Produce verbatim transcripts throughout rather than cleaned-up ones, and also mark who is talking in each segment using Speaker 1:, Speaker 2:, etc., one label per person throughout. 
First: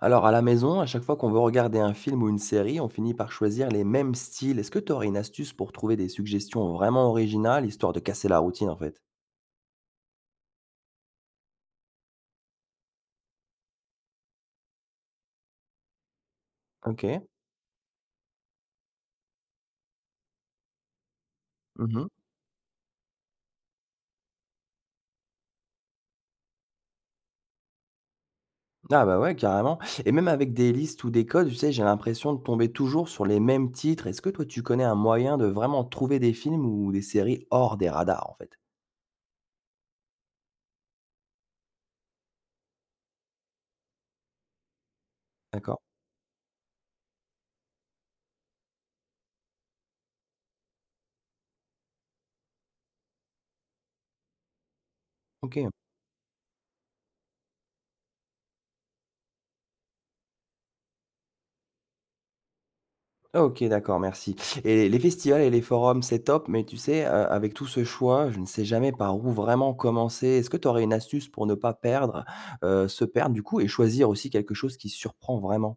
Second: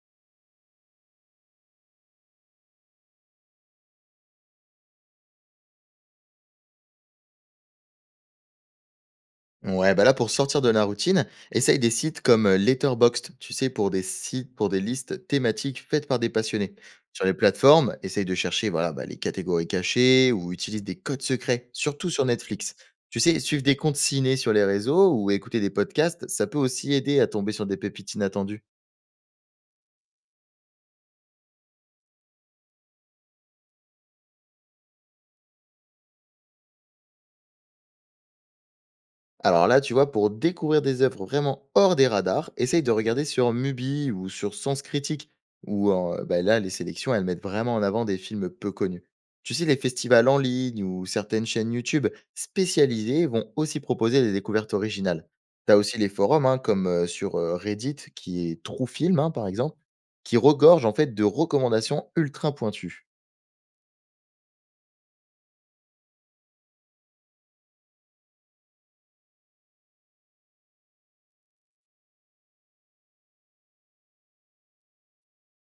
Speaker 1: Alors à la maison, à chaque fois qu'on veut regarder un film ou une série, on finit par choisir les mêmes styles. Est-ce que tu aurais une astuce pour trouver des suggestions vraiment originales, histoire de casser la routine en fait?
Speaker 2: Ouais, bah là, pour sortir de la routine, essaye des sites comme euh, Letterboxd, tu sais, pour des sites, pour des listes thématiques faites par des passionnés. Sur
Speaker 1: OK.
Speaker 2: les plateformes, essaye de chercher voilà, bah, les catégories cachées ou utilise des codes secrets,
Speaker 1: Mmh.
Speaker 2: surtout sur Netflix. Tu sais, suivre des comptes ciné sur les réseaux ou écouter des podcasts, ça peut aussi aider à tomber sur des pépites inattendues.
Speaker 1: Ah bah ouais, carrément, et même avec des listes ou des codes, tu sais, j'ai l'impression de tomber toujours sur les mêmes titres. Est-ce que toi, tu connais un moyen de vraiment trouver des films ou des séries hors des radars en fait?
Speaker 2: Alors là, tu vois, pour découvrir des œuvres vraiment hors des radars, essaye de regarder sur Mubi ou sur Sens Critique,
Speaker 1: D'accord.
Speaker 2: où euh, bah là, les sélections, elles mettent vraiment en avant des films peu connus. Tu sais, les festivals en ligne ou certaines chaînes YouTube spécialisées vont aussi proposer des découvertes originales.
Speaker 1: OK.
Speaker 2: T'as aussi les forums, hein, comme euh, sur euh, Reddit, qui est True Film, hein, par exemple, qui regorge en fait de recommandations ultra pointues.
Speaker 1: OK, d'accord, merci. Et les festivals et les forums, c'est top, mais tu sais, heu, avec tout ce choix, je ne sais jamais par où vraiment commencer. Est-ce que tu aurais une astuce pour ne pas perdre, heu, se perdre du coup et choisir aussi quelque chose qui surprend vraiment?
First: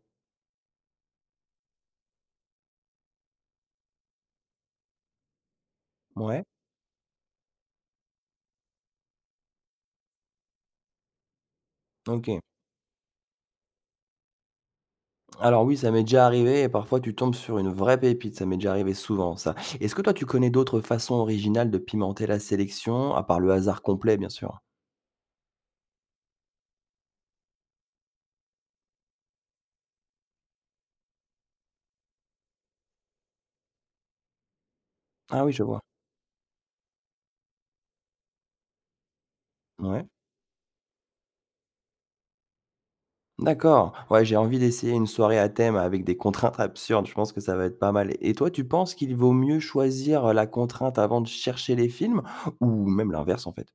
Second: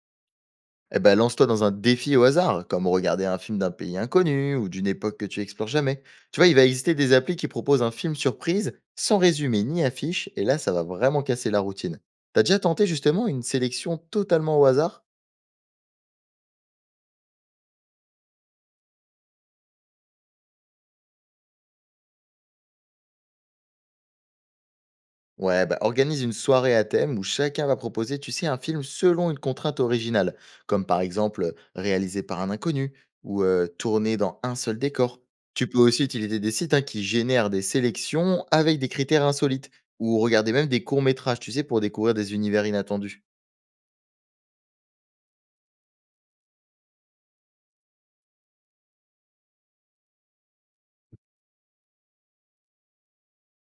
Speaker 2: Eh ben, lance-toi dans un défi au hasard, comme regarder un film d'un pays inconnu ou d'une époque que tu explores jamais. Tu
Speaker 1: Ouais?
Speaker 2: vois, il va exister des applis qui proposent un film surprise sans résumé ni affiche, et là, ça va vraiment casser la routine.
Speaker 1: OK.
Speaker 2: T'as déjà tenté justement une sélection totalement au hasard.
Speaker 1: Alors oui, ça m'est déjà arrivé et parfois tu tombes sur une vraie pépite, ça m'est déjà arrivé souvent ça. Est-ce que toi tu connais d'autres façons originales de pimenter la sélection, à part le hasard complet, bien sûr?
Speaker 2: Ouais, bah, organise une soirée à thème où chacun va proposer, tu sais, un film selon une contrainte originale, comme par exemple réalisé par un inconnu ou euh, tourné dans un seul décor.
Speaker 1: Ah oui, je
Speaker 2: Tu peux
Speaker 1: vois.
Speaker 2: aussi utiliser des sites hein, qui génèrent des sélections avec des critères insolites
Speaker 1: Ouais.
Speaker 2: ou regarder même des courts-métrages, tu sais, pour découvrir des univers inattendus.
Speaker 1: D'accord. Ouais, j'ai envie d'essayer une soirée à thème avec des contraintes absurdes. Je pense que ça va être pas mal. Et toi, tu penses qu'il vaut mieux choisir, la contrainte avant de chercher les films? Ou même l'inverse, en fait?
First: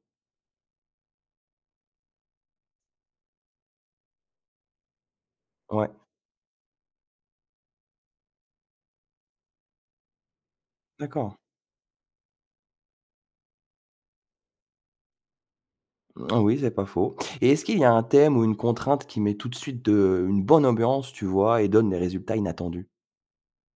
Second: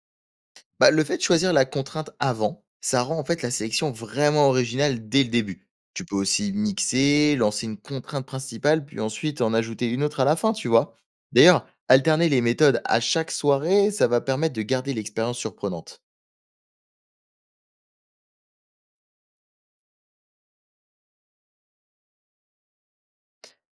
Speaker 2: Bah, le fait de choisir la contrainte avant, ça rend en fait la sélection vraiment originale dès le début.
Speaker 1: Ouais,
Speaker 2: Tu peux aussi mixer, lancer une contrainte principale, puis ensuite en ajouter une autre à la fin, tu vois.
Speaker 1: d'accord.
Speaker 2: D'ailleurs, alterner les méthodes à chaque soirée, ça va permettre de garder l'expérience surprenante.
Speaker 1: Mmh, oui, c'est pas faux. Et est-ce qu'il y a un thème ou une contrainte qui met tout de suite de une bonne ambiance, tu vois, et donne des résultats inattendus?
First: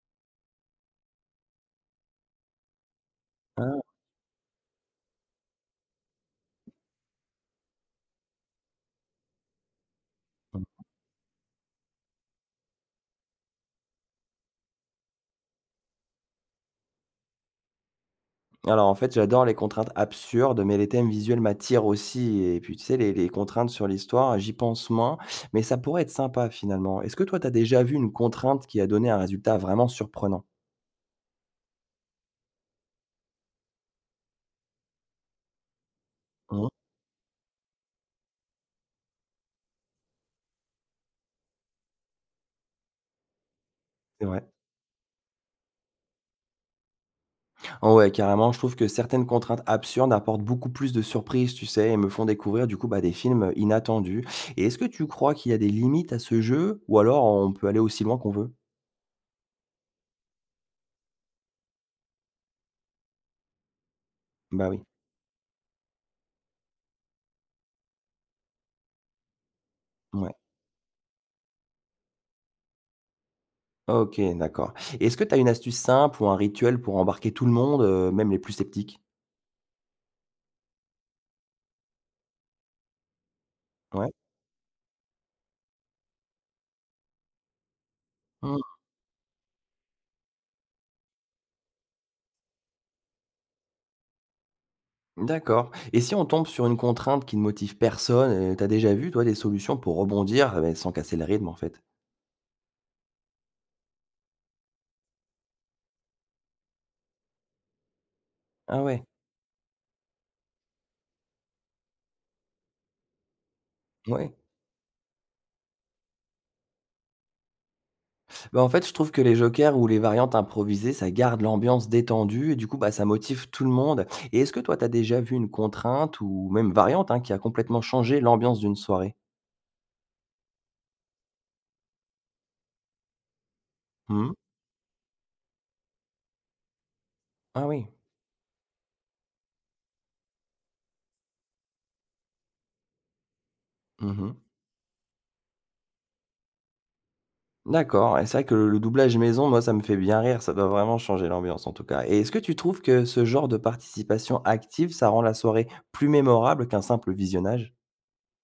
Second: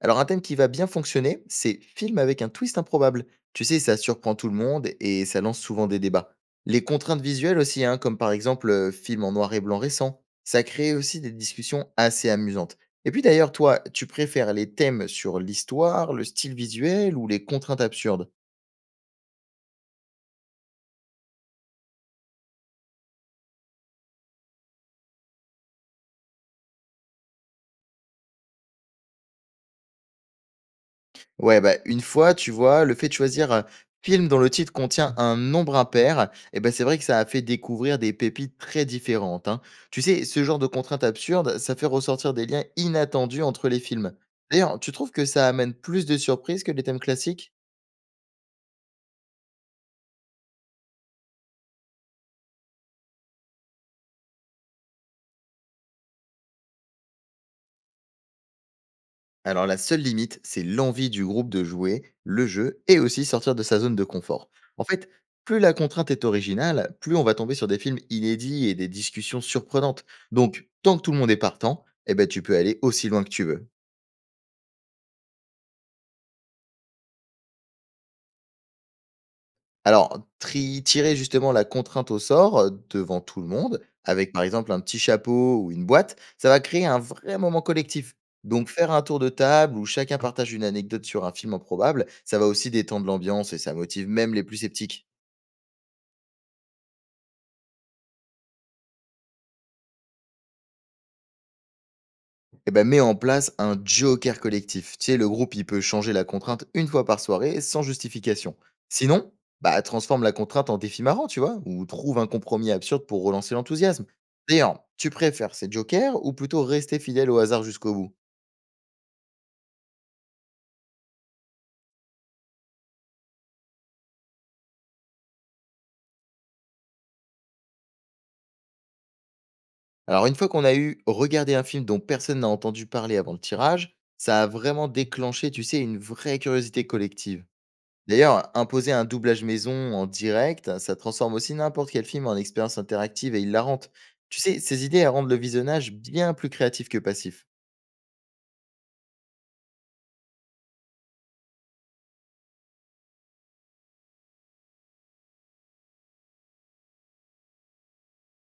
Speaker 2: Alors un thème qui va bien fonctionner, c'est film avec un twist improbable. Tu sais, ça
Speaker 1: Ah.
Speaker 2: surprend tout le monde et ça lance souvent des débats. Les contraintes visuelles aussi, hein, comme par exemple euh, film en noir et blanc récent, ça crée aussi des discussions assez amusantes. Et puis d'ailleurs, toi, tu préfères les thèmes sur l'histoire, le style visuel ou les contraintes absurdes?
Speaker 1: Alors, en fait, j'adore les contraintes absurdes, mais les thèmes visuels m'attirent aussi. Et puis, tu sais, les, les contraintes sur l'histoire, j'y pense moins, mais ça pourrait être sympa finalement. Est-ce que toi, t'as déjà vu une contrainte qui a donné un résultat vraiment surprenant?
Speaker 2: Ouais, bah, une fois, tu vois, le fait de choisir un film dont le titre contient un nombre impair, et
Speaker 1: Mhm,
Speaker 2: ben, c'est vrai que ça a fait découvrir des pépites très différentes, hein. Tu sais, ce genre de contrainte absurde, ça fait ressortir des liens inattendus entre les films.
Speaker 1: c'est vrai.
Speaker 2: D'ailleurs, tu trouves que ça amène plus de surprises que les thèmes classiques?
Speaker 1: Ah ouais, carrément, je trouve que certaines contraintes absurdes apportent beaucoup plus de surprises, tu sais, et me font découvrir du coup bah, des films inattendus. Et est-ce que tu crois qu'il y a des limites à ce jeu, ou alors on peut aller aussi loin qu'on veut?
Speaker 2: Alors la seule limite, c'est l'envie du groupe de jouer, le jeu et aussi sortir de sa zone de confort.
Speaker 1: Bah oui.
Speaker 2: En fait, plus la contrainte est originale, plus on va tomber sur des films inédits et des discussions surprenantes.
Speaker 1: Ouais.
Speaker 2: Donc, tant que tout le monde est partant, eh ben, tu peux aller aussi loin que tu veux.
Speaker 1: OK, d'accord. Et est-ce que tu as une astuce simple ou un rituel pour embarquer tout le monde, heu, même les plus sceptiques?
Speaker 2: Alors, tri- tirer justement la contrainte au sort euh, devant tout le monde,
Speaker 1: Ouais?
Speaker 2: avec par exemple un petit chapeau ou une boîte, ça va créer un vrai moment collectif.
Speaker 1: Mmh,
Speaker 2: Donc faire un tour de table où chacun partage une anecdote sur un film improbable, ça va aussi détendre l'ambiance et ça motive même les plus sceptiques.
Speaker 1: d'accord. Et si on tombe sur une contrainte qui ne motive personne, heu, tu as déjà vu, toi, des solutions pour rebondir, heu, sans casser le rythme, en fait?
Speaker 2: Eh ben, mets en place un joker collectif. Tu sais, le groupe, il peut changer la contrainte une fois par soirée sans justification.
Speaker 1: Ah ouais?
Speaker 2: Sinon, bah, transforme la contrainte en défi marrant, tu vois, ou trouve un compromis absurde pour relancer l'enthousiasme.
Speaker 1: Ouais.
Speaker 2: D'ailleurs, tu préfères ces jokers ou plutôt rester fidèle au hasard jusqu'au bout?
Speaker 1: Bah, en fait, je trouve que les jokers ou les variantes improvisées, ça garde l'ambiance détendue et du coup, bah, ça motive tout le monde. Et est-ce que toi, tu as déjà vu une contrainte ou même variante, hein, qui a complètement changé l'ambiance d'une soirée?
Speaker 2: Alors, une fois qu'on a eu regardé un film dont personne n'a entendu parler avant le tirage,
Speaker 1: Mmh.
Speaker 2: ça a vraiment déclenché, tu sais, une vraie curiosité collective.
Speaker 1: Ah oui.
Speaker 2: D'ailleurs, imposer un doublage maison en direct, ça transforme aussi n'importe quel film en expérience interactive et hilarante.
Speaker 1: Mmh.
Speaker 2: Tu sais, ces idées elles rendent le visionnage bien plus créatif que passif.
Speaker 1: D'accord, et c'est vrai que le le doublage maison, moi, ça me fait bien rire, ça doit vraiment changer l'ambiance en tout cas. Et est-ce que tu trouves que ce genre de participation active, ça rend la soirée plus mémorable qu'un simple visionnage?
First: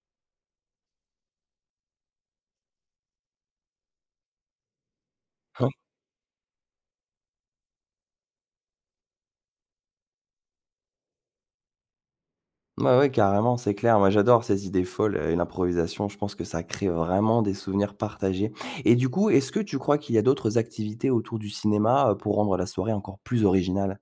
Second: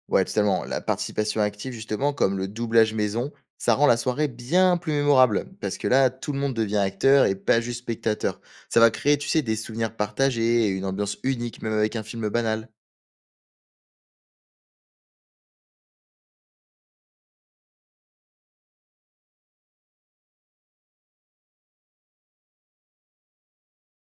Speaker 2: Ouais, totalement. La participation active, justement, comme le doublage maison, ça rend la soirée bien plus mémorable.
Speaker 1: Ah oui.
Speaker 2: Parce que là, tout le monde devient acteur et pas juste spectateur. Ça va créer, tu sais, des souvenirs partagés et une ambiance unique, même avec un film banal.
Speaker 1: Ouais, ouais, carrément, c'est clair. Moi, j'adore ces idées folles euh, et l'improvisation. Je pense que ça crée vraiment des souvenirs partagés. Et du coup, est-ce que tu crois qu'il y a d'autres activités autour du cinéma euh, pour rendre la soirée encore plus originale?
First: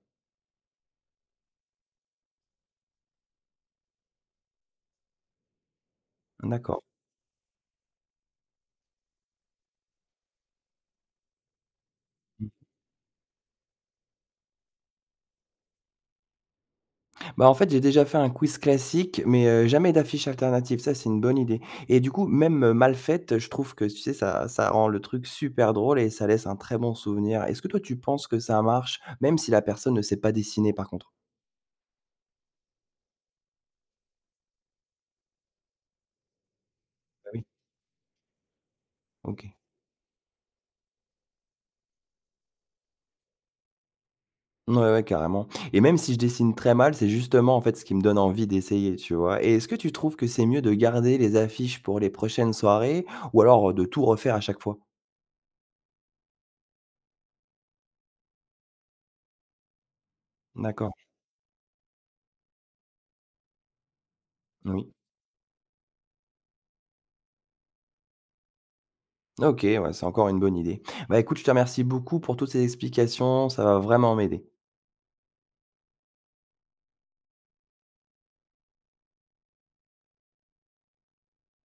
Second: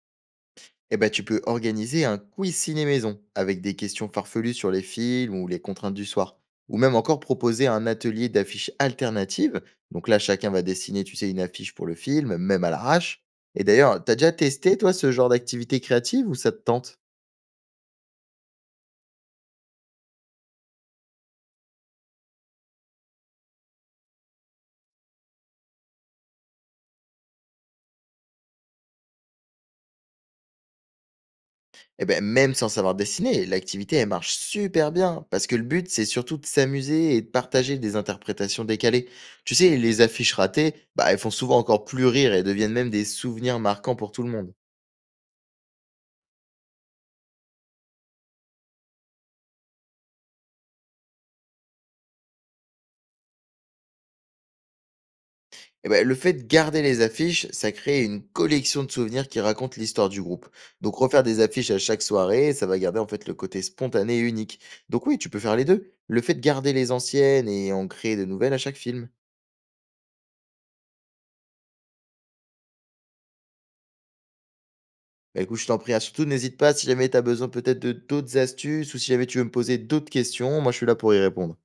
Speaker 2: Eh ben, tu peux organiser un quiz ciné-maison avec des questions farfelues sur les films ou les contraintes du soir. Ou
Speaker 1: D'accord.
Speaker 2: même encore proposer un atelier d'affiches alternatives. Donc là, chacun va dessiner, tu sais, une affiche pour le film, même à l'arrache. Et d'ailleurs, t'as déjà testé, toi, ce genre d'activité créative ou ça te tente?
Speaker 1: Bah, en fait, j'ai déjà fait un quiz classique, mais heu, jamais d'affiche alternative. Ça, c'est une bonne idée, et du coup, même, heu, mal faite, je trouve que, tu sais, ça ça rend le truc super drôle et ça laisse un très bon souvenir. Est-ce que toi, tu penses que ça marche, même si la personne ne sait pas dessiner, par contre?
Speaker 2: Eh ben, même sans savoir dessiner, l'activité, elle marche super bien. Parce que le but, c'est surtout de s'amuser et de
Speaker 1: Bah, oui.
Speaker 2: partager des interprétations décalées.
Speaker 1: OK.
Speaker 2: Tu sais, les affiches ratées, bah, elles font souvent encore plus rire et deviennent même des souvenirs marquants pour tout le monde.
Speaker 1: Ouais, ouais, carrément, et même si je dessine très mal, c'est justement, en fait, ce qui me donne envie d'essayer, tu vois? Et est-ce que tu trouves que c'est mieux de garder les affiches pour les prochaines soirées ou alors, heu, de tout refaire à chaque fois?
Speaker 2: Eh ben, le fait de garder les affiches, ça crée une collection de souvenirs qui raconte l'histoire du groupe.
Speaker 1: D'accord,
Speaker 2: Donc refaire des affiches à chaque soirée, ça va garder en fait le côté spontané et unique.
Speaker 1: oui.
Speaker 2: Donc oui, tu peux faire les deux. Le fait de garder les anciennes et en créer de nouvelles à chaque film.
Speaker 1: OK, ouais, c'est encore une bonne idée. Bah, écoute, je te remercie beaucoup pour toutes ces explications, ça va vraiment m'aider.
Speaker 2: Bah écoute, je t'en prie, ah, surtout n'hésite pas si jamais tu as besoin peut-être de d'autres astuces ou si jamais tu veux me poser d'autres questions, moi je suis là pour y répondre.